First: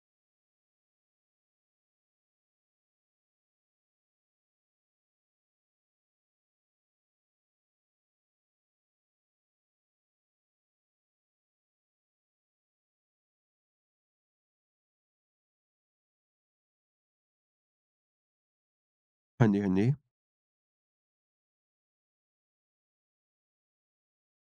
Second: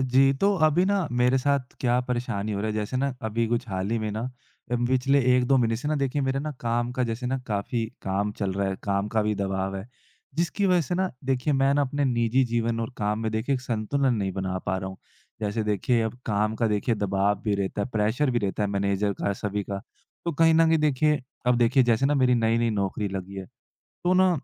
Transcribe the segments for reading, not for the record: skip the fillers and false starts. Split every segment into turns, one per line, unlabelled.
जी, तो अभी ना मेरे साथ क्या परेशानी हो रहा है जैसे ना अभी कुछ हाल ही में ना पिछले 1-2 महीने से ना देखिए मेरा ना काम का जैसे ना काफ़ी काम चल रहा है, काम का भी दबाव है। जिसकी वज़ह से ना देखिए मैं ना अपने निजी जीवन और काम में देखिए एक संतुलन नहीं बना पा रहा हूँ। जैसे देखिए अब काम का देखिए दबाव भी रहता है, प्रेशर भी रहता है मैनेजर का,
हाँ जी,
सभी
हाँ
का।
जी।
तो कहीं न कहीं देखिए अब देखिए जैसे ना मेरी नई-नई नौकरी लगी है। तो ना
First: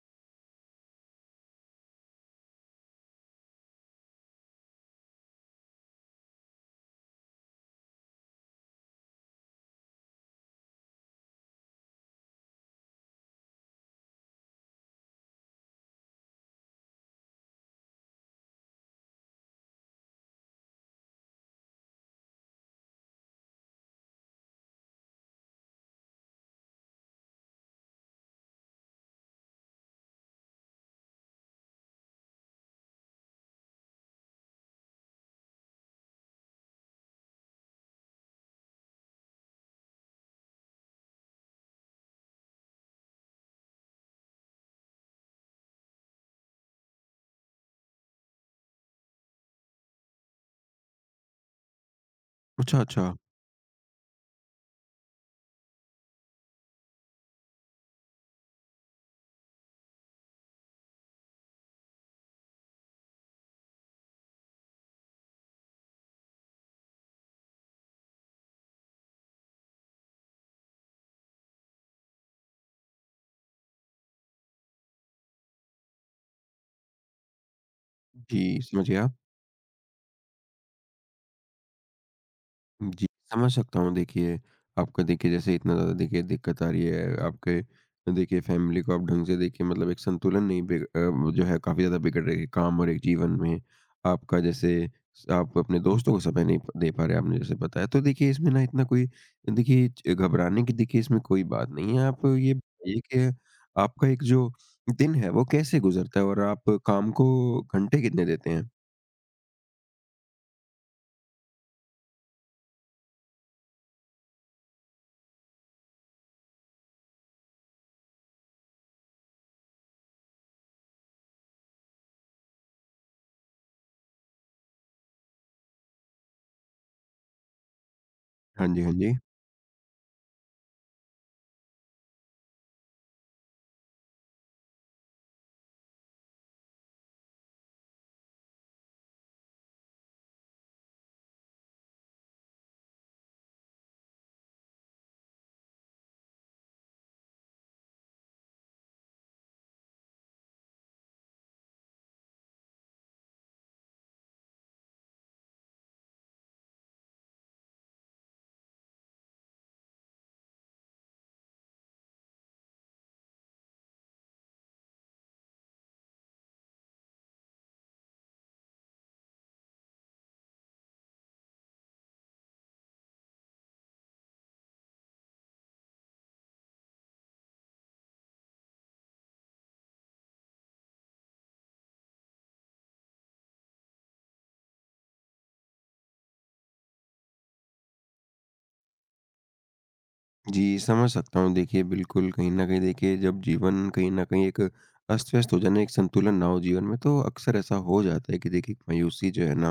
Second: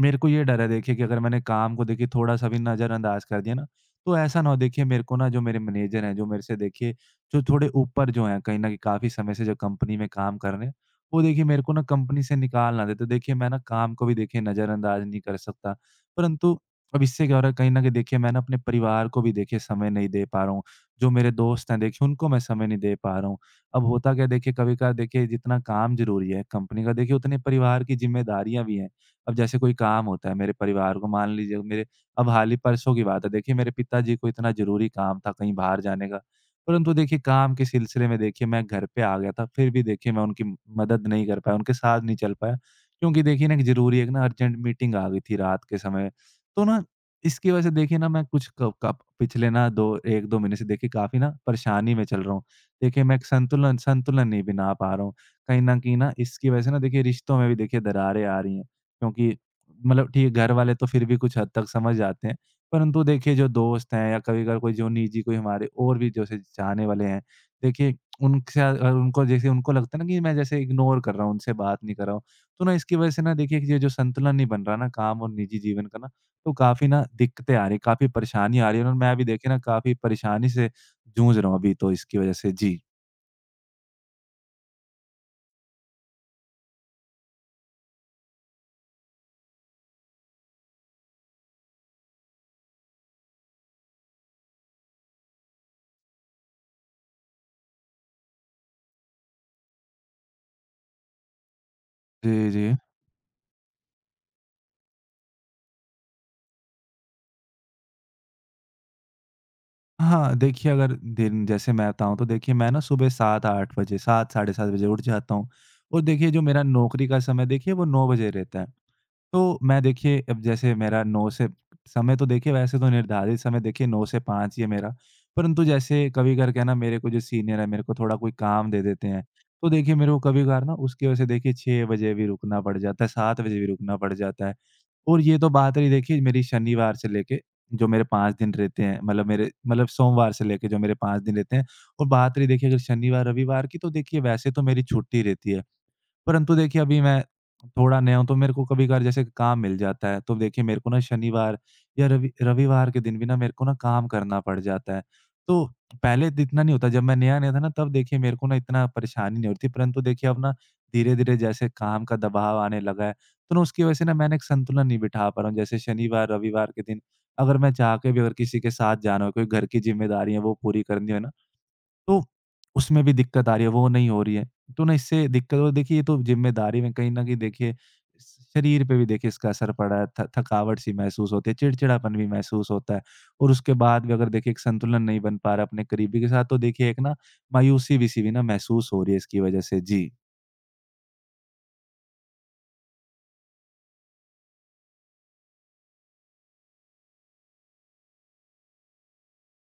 मेरे को ये डर है देखिए कि अगर मैंने काम को देखिए थोड़ा-सा भी नज़रअंदाज कर दिया ना, तो ऐसा ना हो देखिए मेरे को ना जो मेरे मैनेजर हैं, जो मेरे से देखिए जो थोड़े ऊपर जो हैं कहीं न कहीं काफ़ी समय से जो कंपनी में काम कर रहे हैं, वो देखिए मेरे को ना कंपनी से निकाल ना दें। तो देखिए मैं ना काम को भी देखिए नज़रअंदाज नहीं कर सकता। परंतु अब इससे क्या हो रहा है कहीं न कहीं देखिए मैं ना अपने परिवार को भी देखिए समय नहीं दे पा रहा हूँ। जो मेरे दोस्त हैं देखिए उनको मैं समय नहीं दे पा रहा हूँ। अब होता क्या है देखिए कभी-कभार देखिए जितना काम ज़रूरी है कंपनी का देखिए उतने परिवार की ज़िम्मेदारियाँ भी हैं। अब जैसे कोई काम होता है मेरे परिवार को मान लीजिए मेरे अब हाल ही परसों की बात है देखिए मेरे पिताजी को इतना ज़रूरी काम था कहीं बाहर जाने का। परंतु देखिए काम के सिलसिले में देखिए मैं घर पे आ गया था, फिर भी देखिए मैं उनकी मदद नहीं कर पाया, उनके साथ नहीं चल पाया। क्योंकि देखिए ना एक ज़रूरी एक ना अर्जेंट मीटिंग आ गई थी रात के समय। तो ना इसकी वज़ह से देखिए ना मैं कुछ क कप पिछले ना 2 1-2 महीने से देखिए काफ़ी ना परेशानी में चल रहा हूँ।
अच्छा,
देखिए
अच्छा।
मैं एक संतुलन संतुलन नहीं बना पा रहा हूँ। कहीं न कहीं ना इसकी वज़ह से ना देखिए रिश्तों में भी देखिए दरारें आ रही हैं। क्योंकि मतलब ठीक है घर वाले तो फिर भी कुछ हद तक समझ जाते हैं। परंतु देखिए जो दोस्त हैं या कभी-कभार कोई जो निजी कोई हमारे और भी जैसे चाहने वाले हैं, देखिए उनसे उनको जैसे उनको लगता है ना कि मैं जैसे इग्नोर कर रहा हूँ, उनसे बात नहीं कर रहा हूँ। तो ना इसकी वज़ह से ना देखिए ये जो संतुलन नहीं बन रहा ना काम और निजी जीवन का ना, तो काफ़ी ना दिक्कतें आ रही हैं, काफ़ी परेशानी
जी,
आ रही है
समझ
और
गया।
मैं अभी देखिए ना काफ़ी परेशानी से जूझ रहा हूँ अभी तो इसकी वज़ह से। जी।
जी, समझ सकता हूँ। देखिए, आपका देखिए जैसे इतना ज़्यादा देखिए दिक्कत आ रही है, आपके देखिए फैमिली को आप ढंग से देखिए मतलब एक संतुलन नहीं वो जो है काफ़ी ज़्यादा बिगड़ रही है काम और एक जीवन में। आपका जैसे स आप अपने दोस्तों को समय नहीं प दे पा रहे, आपने जैसे बताया। तो देखिए, इसमें ना इतना कोई देखिए च घबराने की देखिए इसमें कोई बात नहीं है। आप
जी,
ये
जी।
बताइए कि आपका एक जो दिन है, वो कैसे गुज़रता है और आप काम को घंटे कितने देते हैं?
हाँ, देखिए अगर दिन जैसे मैं बताऊँ तो देखिए मैं ना सुबह 7-8 बजे 7 साढ़े 7 बजे उठ जाता हूँ और देखिए जो मेरा नौकरी का समय देखिए वो 9 बजे रहता है। तो मैं देखिए अब जैसे मेरा 9 से समय तो देखिए वैसे तो निर्धारित समय देखिए 9 से 5 ही है मेरा। परंतु जैसे कभी करके ना मेरे को जो सीनियर है मेरे को थोड़ा कोई
हाँ
काम दे
जी, हाँ
देते
जी।
हैं। तो देखिए मेरे को कभी-कभार ना उसकी वजह से देखिए 6 बजे भी रुकना पड़ जाता है, 7 बजे भी रुकना पड़ जाता है। और ये तो बात रही देखिए मेरी शनिवार से लेके जो मेरे 5 दिन रहते हैं, मतलब मेरे मतलब सोमवार से लेके जो मेरे 5 दिन रहते हैं और बात रही देखिए अगर शनिवार-रविवार की तो देखिए वैसे तो मेरी छुट्टी रहती है। परंतु देखिए अभी मैं थोड़ा नया हूँ, तो मेरे को कभी-कभार जैसे काम मिल जाता है, तो देखिए मेरे को ना शनिवार या रविवार के दिन भी ना मेरे को ना काम करना पड़ जाता है। तो पहले इत इतना नहीं होता, जब मैं नया-नया था ना तब देखिए मेरे को ना इतना परेशानी नहीं होती, परंतु देखिए अब ना धीरे-धीरे जैसे काम का दबाव आने लगा है, तो ना उसकी वजह से ना मैंने एक संतुलन नहीं बिठा पा रहा हूँ। जैसे शनिवार, रविवार के दिन अगर मैं चाह के भी अगर किसी के साथ जाना हो, कोई घर की ज़िम्मेदारियाँ वो पूरी करनी हो ना तो उसमें भी दिक्कत आ रही है, वो नहीं हो रही है। तो ना इससे दिक्कत और देखिए ये तो ज़िम्मेदारी में कहीं न कहीं देखिए स शरीर पे भी देखिए इसका असर पड़ा है, थ थकावट सी महसूस होती है, चिड़चिड़ापन भी महसूस होता है और उसके बाद भी अगर देखिए एक संतुलन नहीं बन पा रहा अपने करीबी के साथ, तो देखिए एक ना मायूसी भी सी भी ना महसूस हो रही है इसकी वज़ह से। जी।
जी, समझ सकता हूँ। देखिए, बिल्कुल कहीं न कहीं देखिए जब जीवन कहीं न कहीं एक अस्त-व्यस्त हो जाए ना, एक संतुलन ना हो जीवन में तो अक्सर ऐसा हो जाता है कि देखिए एक मायूसी जो है ना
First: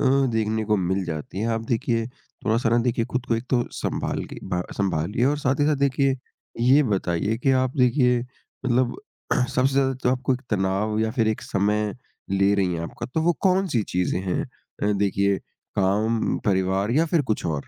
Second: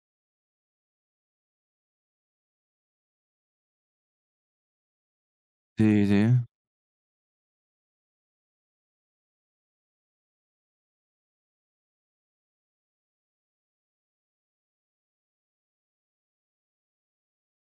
अ, देखने को मिल जाती है। आप देखिए थोड़ा-सा ना देखिए खुद को एक तो सँभाल के भा सँभालिए और साथ ही साथ
जी,
देखिए
जी।
ये बताइए कि आप देखिए मतलब सबसे ज़्यादा तो आपको एक तनाव या फिर एक समय ले रही हैं आपका, तो वो कौन-सी चीज़ें हैं? देखिए काम, परिवार या फिर कुछ और?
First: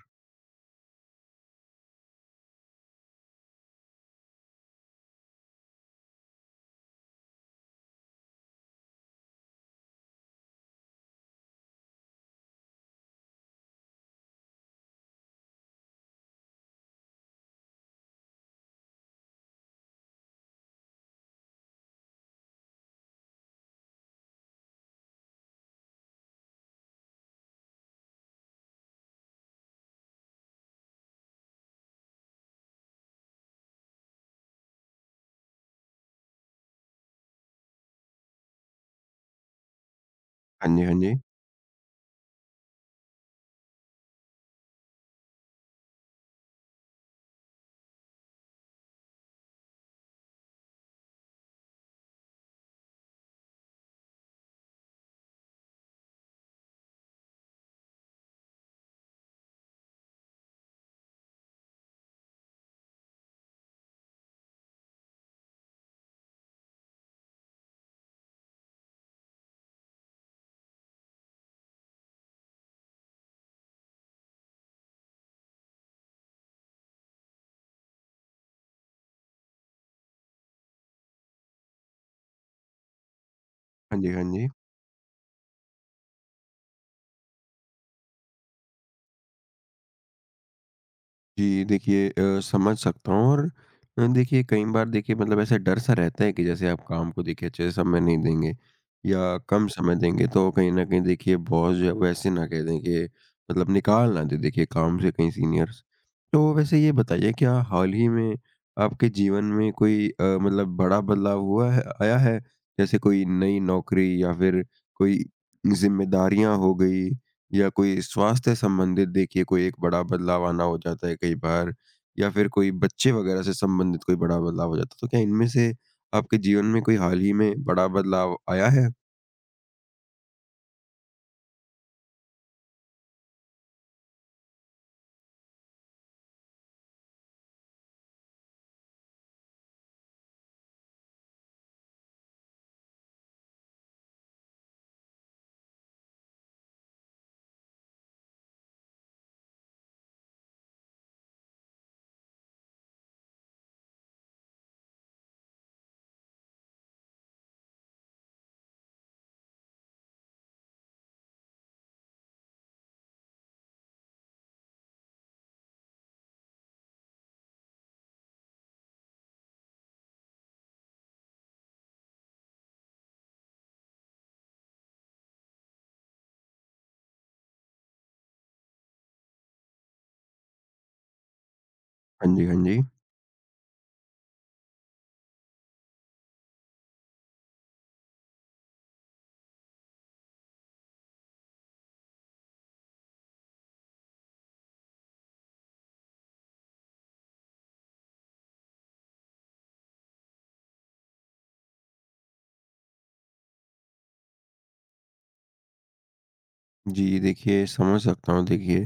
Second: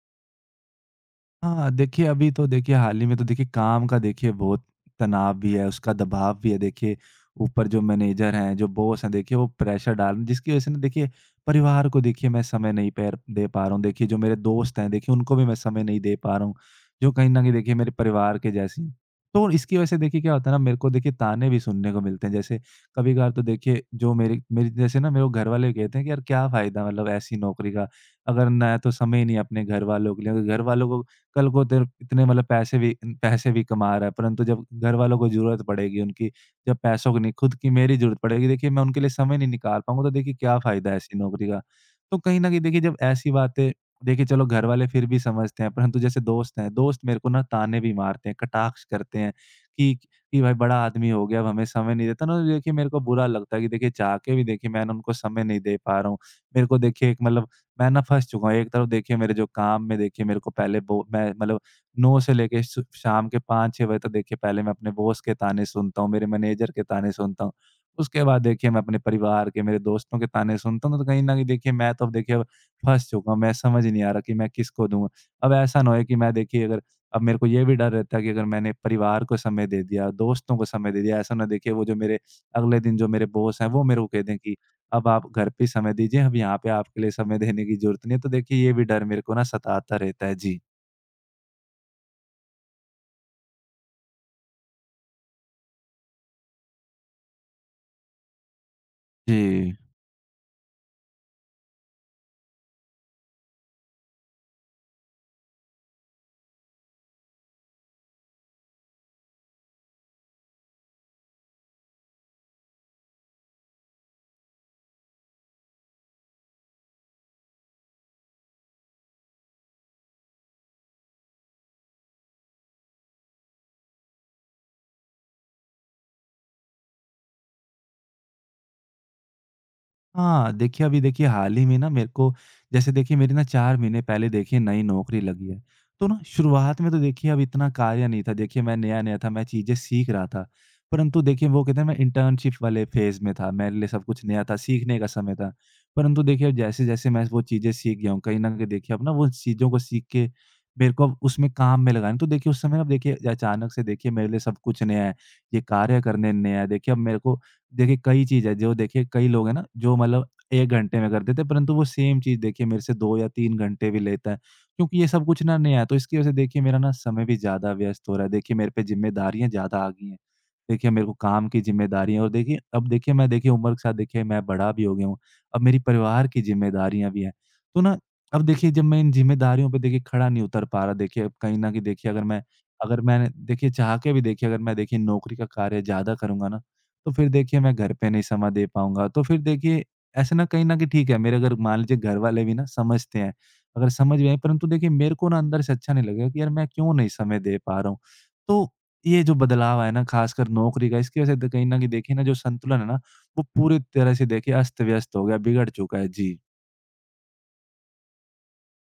हाँ, देखिए अभी तो देखिए हाल ही में तो देखिए काम का देखिए बहुत तनाव भी है, उसका दबाव भी है देखिए, ऊपर जो मैनेजर हैं, जो बॉस हैं देखिए वो प्रेशर डाल रहे हैं जिसकी वज़ह से ना देखिए परिवार को देखिए मैं समय नहीं पैर दे पा रहा हूँ। देखिए जो मेरे दोस्त हैं देखिए उनको भी मैं समय नहीं दे पा रहा हूँ, जो कहीं न कहीं देखिए मेरे परिवार के जैसे हैं। तो इसकी वज़ह से देखिए क्या होता है ना मेरे को देखिए ताने भी सुनने को मिलते हैं जैसे कभी-कभार तो देखिए जो मेरे मेरी जैसे ना मेरे को घरवाले कहते हैं कि यार क्या फ़ायदा मतलब ऐसी नौकरी का, अगर ना तो समय ही नहीं है अपने घरवालों के लिए, अगर घरवालों को कल को तेरे इतने मतलब पैसे भी कमा रहा है, परंतु जब घरवालों को ज़रूरत पड़ेगी उनकी, जब पैसों की नहीं खुद की मेरी ज़रूरत पड़ेगी, देखिए मैं उनके लिए समय नहीं निकाल पाऊँगा, तो देखिए क्या
हाँ जी,
फ़ायदा
हाँ
है
जी।
ऐसी नौकरी का। तो कहीं न कहीं देखिए जब ऐसी बातें देखिए चलो घरवाले फिर भी समझते हैं, परंतु जैसे दोस्त हैं, दोस्त मेरे को ना ताने भी मारते हैं, कटाक्ष करते हैं कि कि भाई बड़ा आदमी हो गया, अब हमें समय नहीं देता ना देखिए मेरे को बुरा लगता है कि देखिए चाह के भी देखिए मैं ना उनको समय नहीं दे पा रहा हूँ। मेरे को देखिए एक मतलब मैं ना फँस चुका हूँ। एक तरफ देखिए मेरे जो काम में देखिए मेरे को पहले बो मैं मतलब 9 से लेके श शाम के 5-6 बजे तक देखिए पहले मैं अपने बॉस के ताने सुनता हूँ, मेरे मैनेजर के ताने सुनता हूँ। उसके बाद देखिए मैं अपने परिवार के, मेरे दोस्तों के ताने सुनता हूँ, तो कहीं न कहीं देखिए मैं तो अब देखिए अब फँस चुका हूँ। मैं समझ नहीं आ रहा कि मैं किसको दूँ? अब ऐसा ना होए कि मैं देखिए अगर अब मेरे को ये भी डर रहता है कि अगर मैंने परिवार को समय दे दिया, दोस्तों को समय दे दिया, ऐसा ना देखिए वो जो मेरे अगले दिन जो मेरे बॉस हैं, वो मेरे
हाँ
को
जी,
कह
हाँ
दें
जी।
कि अब आप घर पे ही समय दीजिए, हम यहाँ पे आपके लिए समय देने की ज़रूरत नहीं है। तो देखिए ये भी डर मेरे को ना सताता रहता है। जी।
जी, देखिए समझ सकता हूँ और देखिए कई बार देखिए मतलब ऐसा डर सा रहता है कि जैसे आप काम को देखिए अच्छे से समय नहीं देंगे या कम
जी।
समय देंगे तो कहीं न कहीं देखिए बॉस जो है वो ऐसे ना कह दें कि मतलब निकाल ना दें देखिए काम से कहीं सीनियर्स। तो वैसे ये बताइए, क्या हाल ही में आपके जीवन में कोई मतलब बड़ा बदलाव हुआ है, आया है? जैसे कोई नई नौकरी या फिर कोई ज़िम्मेदारियाँ हो गई? या कोई स्वास्थ्य संबंधित देखिए कोई एक बड़ा बदलाव आना हो जाता है कई बार, या फिर कोई बच्चे वगैरह से संबंधित कोई बड़ा बदलाव हो जाता है, तो क्या इनमें से आपके जीवन में कोई हाल ही में बड़ा बदलाव आया है?
हाँ, देखिए अभी देखिए हाल ही में ना मेरे को जैसे देखिए मेरी ना 4 महीने पहले देखिए नई नौकरी लगी है। तो ना शुरुआत में तो देखिए अब इतना कार्य नहीं था, देखिए मैं नया-नया था, मैं चीज़ें सीख रहा था। परंतु देखिए वो कहते हैं मैं इंटर्नशिप वाले फ़ेज़ में था, मेरे लिए सब कुछ नया था, सीखने का समय था। परंतु देखिए अब जैसे-जैसे मैं वो चीज़ें सीख गया हूँ, कहीं न कहीं देखिए अब ना वो चीज़ों को सीख के मेरे को अब उसमें काम में लगाना है। तो देखिए उस समय अब देखिए अचानक से देखिए मेरे लिए सब कुछ नया है, ये कार्य करने नया है। देखिए अब मेरे को देखिए, कई चीज़ है जो देखिए कई लोग हैं ना जो मतलब 1 घंटे में कर देते हैं, परंतु वो सेम चीज़ देखिए मेरे से 2 या 3 घंटे भी लेता है। क्योंकि ये सब कुछ ना नया है, तो इसकी वज़ह से देखिए मेरा ना समय भी ज़्यादा व्यस्त हो रहा है। देखिए मेरे पे ज़िम्मेदारियाँ ज़्यादा आ गई हैं। देखिए मेरे को काम की ज़िम्मेदारियाँ और देखिए अब देखिए मैं देखिए उम्र के साथ देखिए मैं बड़ा भी हो गया हूँ। अब मेरी परिवार की ज़िम्मेदारियाँ भी हैं। तो ना अब देखिए जब मैं इन ज़िम्मेदारियों पे देखिए खड़ा नहीं उतर पा रहा देखिए अब कहीं न कहीं देखिए अगर
हाँ
मैं
जी, हाँ जी।
अगर मैंने देखिए चाह के भी देखिए अगर मैं देखिए नौकरी का कार्य ज़्यादा करूँगा ना तो फिर देखिए मैं घर पे नहीं समय दे पाऊँगा। तो फिर देखिए ऐसे ना कहीं न कहीं ठीक है मेरे अगर मान लीजिए घर वाले भी ना समझते हैं, अगर समझ भी आए परंतु देखिए मेरे को ना अंदर से अच्छा नहीं लगेगा कि यार मैं क्यों नहीं समय दे पा रहा हूँ। तो ये जो बदलाव आया ना ख़ासकर नौकरी का इसकी वज़ह से कहीं न कहीं देखिए ना जो संतुलन है ना, वो पूरी तरह से देखिए अस्त-व्यस्त हो गया, बिगड़ चुका है। जी।
जी, देखिए समझ सकता हूँ देखिए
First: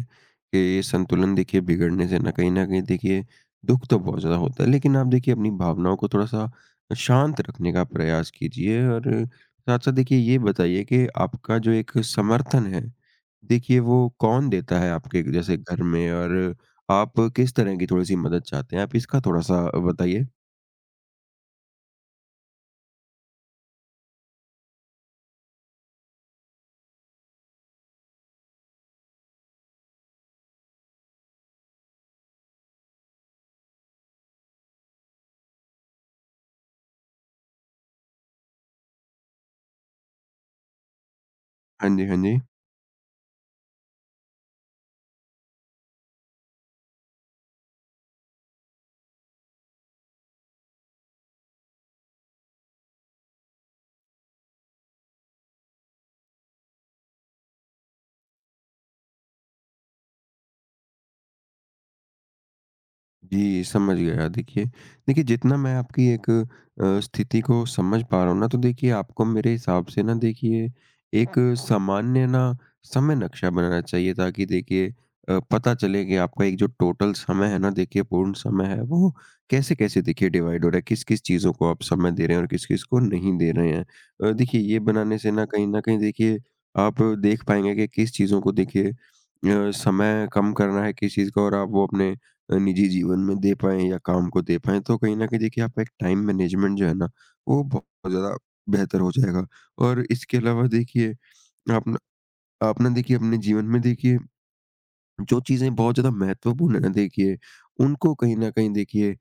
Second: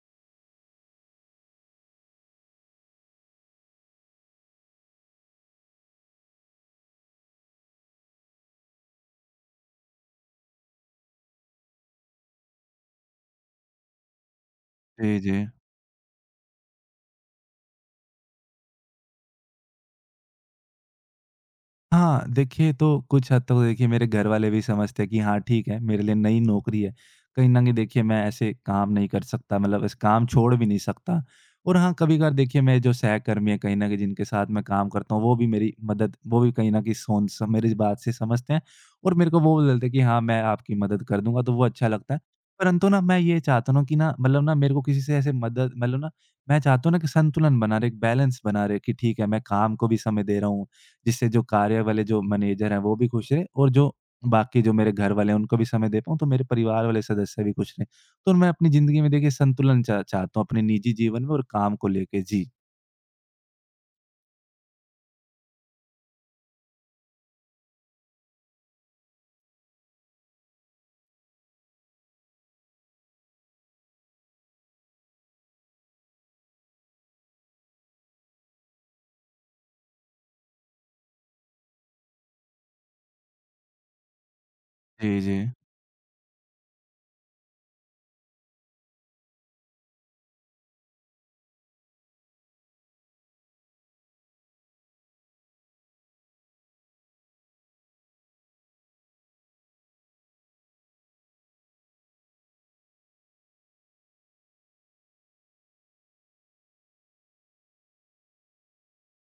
कि ये संतुलन देखिए बिगड़ने से ना कहीं न कहीं देखिए दुःख तो बहुत ज़्यादा होता है। लेकिन आप देखिए अपनी भावनाओं को थोड़ा-सा शांत रखने का प्रयास कीजिए, और साथ-साथ देखिए ये बताइए कि आपका जो एक समर्थन है, देखिए वो कौन देता है
जी,
आपके
जी।
जैसे घर में, और आप किस तरह की थोड़ी-सी मदद चाहते हैं? आप इसका थोड़ा-सा बताइए।
हाँ, देखिए तो कुछ हद तक तो देखिए मेरे घर वाले भी समझते हैं कि हाँ, ठीक है, मेरे लिए नई नौकरी है। कहीं न कहीं देखिए मैं ऐसे काम नहीं कर सकता मतलब ऐसे काम छोड़ भी नहीं सकता। और हाँ, कभी-कभार देखिए मेरे जो सहकर्मी हैं कहीं न कहीं जिनके साथ मैं काम करता हूँ, वो भी कहीं न कहीं सोन स मेरी इस बात से समझते हैं और मेरे को वो बोलते हैं कि हाँ, मैं आपकी मदद कर दूँगा, तो वो अच्छा
हाँ जी,
लगता
हाँ
है।
जी।
परंतु ना मैं ये चाहता हूँ ना कि ना मतलब ना मेरे को किसी से ऐसे मदद मतलब ना मैं चाहता हूँ ना कि संतुलन बना रहे, एक बैलेंस बना रहे कि ठीक है, मैं काम को भी समय दे रहा हूँ जिससे जो कार्य वाले जो मैनेजर हैं, वो भी खुश रहे और जो बाकी जो मेरे घर वाले हैं, उनको भी समय दे पाऊँ, तो मेरे परिवार वाले सदस्य भी खुश रहें। तो मैं अपनी ज़िंदगी में देखिए संतुलन चा चाहता हूँ अपने निजी जीवन में और काम को लेके। जी।
जी, समझ गया। देखिए देखिए, जितना मैं आपकी एक स्थिति को समझ पा रहा हूँ ना, तो देखिए आपको मेरे हिसाब से ना देखिए एक सामान्य ना समय नक्शा बनाना चाहिए, ताकि देखिए पता चले कि आपका एक जो टोटल समय है ना देखिए पूर्ण समय है, वो कैसे-कैसे देखिए डिवाइड हो रहा है, किस-किस चीज़ों को आप समय दे रहे हैं और किस-किस को नहीं दे रहे हैं। देखिए ये बनाने
जी,
से
जी।
ना कहीं न कहीं देखिए आप देख पाएँगे कि किस चीज़ों को देखिए समय कम करना है, किस चीज़ का, और आप वो अपने निजी जीवन में दे पाएँ या काम को दे पाएँ, तो कहीं न कहीं देखिए आपका एक टाइम मैनेजमेंट जो है ना, वो बहुत ज़्यादा बेहतर हो जाएगा। और इसके अलावा देखिए आप ना आप ना देखिए अपने जीवन में देखिए जो चीज़ें बहुत ज़्यादा महत्वपूर्ण है ना देखिए, उनको कहीं न कहीं देखिए अ,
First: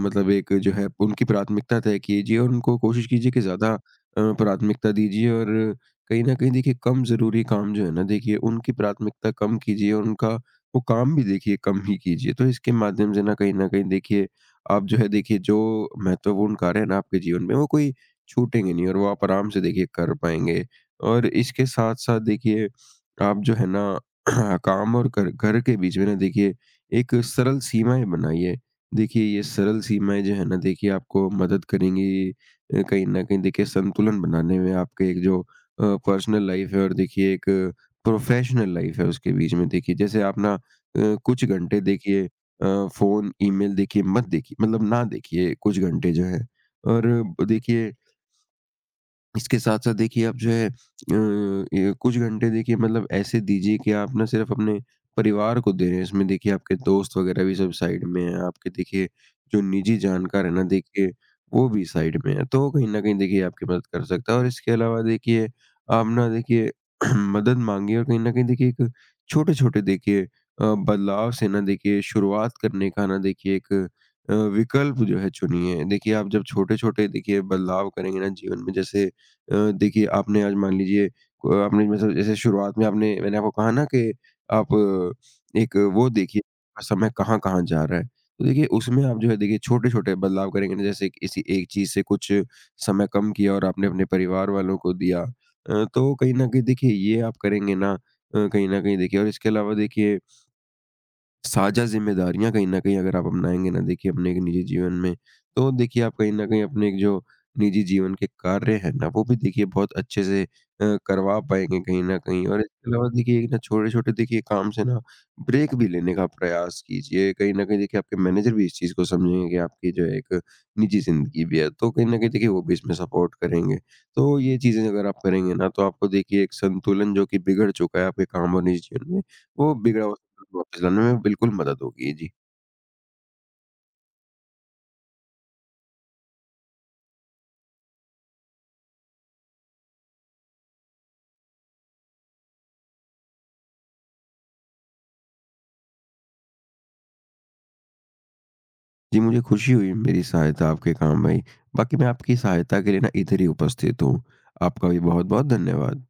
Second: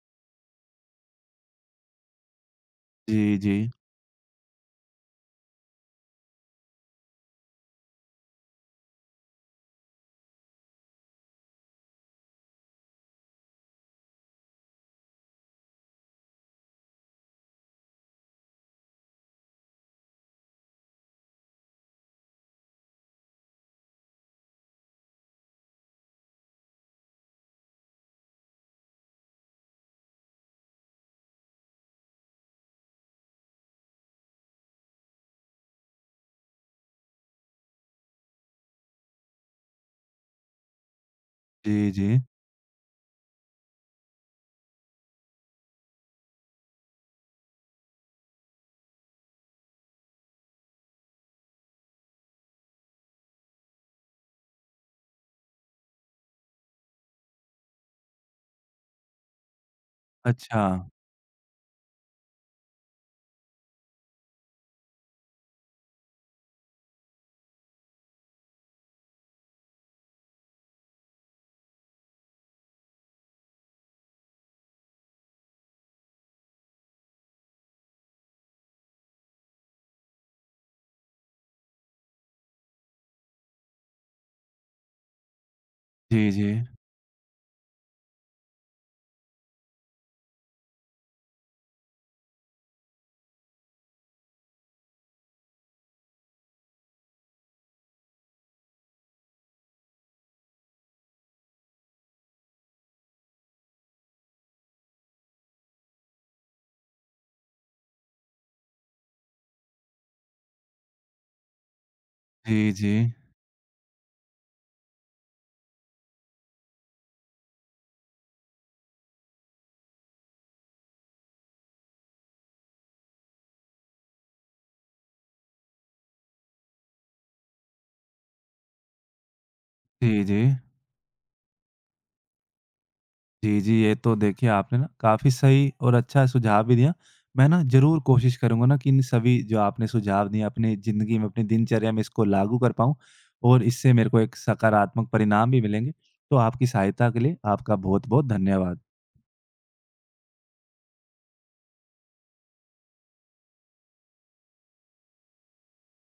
मतलब एक जो है उनकी प्राथमिकता तय कीजिए, और उनको कोशिश कीजिए
जी,
कि
जी।
ज़्यादा प्राथमिकता दीजिए, और कहीं न कहीं देखिए कम ज़रूरी काम जो है ना देखिए उनकी प्राथमिकता कम कीजिए और उनका वो काम भी देखिए कम ही कीजिए। तो इसके माध्यम से ना कहीं न कहीं देखिए आप जो है देखिए जो महत्वपूर्ण कार्य है ना आपके जीवन में, वो कोई छूटेंगे नहीं और वो आप आराम से देखिए कर पाएँगे। और इसके साथ-साथ देखिए आप जो है ना हाँ, काम और घर घर के बीच में ना देखिए एक सरल सीमाएँ बनाइए। देखिए ये सरल सीमाएँ जो है ना देखिए आपको मदद करेंगी कहीं न कहीं देखिए संतुलन बनाने में आपके एक जो पर्सनल लाइफ़ है और देखिए एक प्रोफ़ेशनल लाइफ़ है उसके बीच में, देखिए जैसे आप ना कुछ घंटे
जी, जी।
देखिए फ़ोन, ईमेल देखिए मत देखिए मतलब ना देखिए कुछ घंटे जो है। और देखिए इसके साथ-साथ देखिए आप जो है ये कुछ घंटे देखिए मतलब ऐसे दीजिए कि आप ना सिर्फ़ अपने परिवार को दे रहे हैं, इसमें देखिए आपके दोस्त वगैरह भी सब साइड में हैं, आपके देखिए जो निजी जानकार है
अच्छा।
ना देखिए, वो भी साइड में है, तो वो कहीं न कहीं देखिए आपकी मदद कर सकता है। और इसके अलावा देखिए आप ना देखिए मदद माँगिए, और कहीं न कहीं देखिए एक छोटे-छोटे देखिए बदलाव से ना देखिए शुरुआत करने का ना देखिए एक विकल्प जो है चुनिए। देखिए आप जब छोटे-छोटे देखिए बदलाव करेंगे ना जीवन में, जैसे देखिए आपने आज मान लीजिए, आपने मतलब जैसे शुरुआत में आपने मैंने आपको कहा ना कि आप एक वो
जी,
देखिए
जी।
आपका समय कहाँ-कहाँ जा रहा है। तो देखिए उसमें आप जो है देखिए छोटे-छोटे बदलाव करेंगे ना, जैसे किसी एक चीज़ से कुछ समय कम किया और आपने अपने परिवार वालों को दिया। तो कहीं न कहीं देखिए ये आप करेंगे ना कहीं न कहीं देखिए, और इसके अलावा देखिए साझा ज़िम्मेदारियाँ कहीं न कहीं अगर आप अपनाएँगे ना देखिए अपने एक निजी जीवन में, तो देखिए आप कहीं न कहीं अपने एक जो निजी जीवन के कार्य हैं ना, वो भी देखिए बहुत अच्छे से करवा पाएँगे कहीं न कहीं। और
जी,
इसके
जी।
अलावा देखिए एक ना छोटे-छोटे देखिए काम से ना ब्रेक भी लेने का प्रयास कीजिए। कहीं न कहीं देखिए आपके मैनेजर भी इस चीज़ को समझेंगे कि आपकी जो है एक निजी ज़िंदगी भी है, तो कहीं न कहीं देखिए वो भी इसमें सपोर्ट करेंगे। तो ये चीज़ें अगर आप करेंगे ना, तो आपको देखिए एक संतुलन जो कि बिगड़ चुका है आपके काम और निजी जीवन में, वो बिगड़ा
जी, जी।
वापस लाने में बिल्कुल मदद होगी। जी।
जी, जी। ये तो देखिए आपने ना काफ़ी सही और अच्छा सुझाव भी दिया। मैं ना ज़रूर कोशिश करूँगा ना कि इन सभी जो आपने सुझाव दिए अपनी ज़िंदगी में, अपनी दिनचर्या में इसको लागू कर पाऊँ और इससे मेरे को एक सकारात्मक परिणाम भी मिलेंगे। तो आपकी सहायता के लिए आपका बहुत-बहुत धन्यवाद।
जी, मुझे खुशी हुई मेरी सहायता आपके काम आई। बाकी मैं आपकी सहायता के लिए ना इधर ही उपस्थित हूँ। आपका भी बहुत-बहुत धन्यवाद।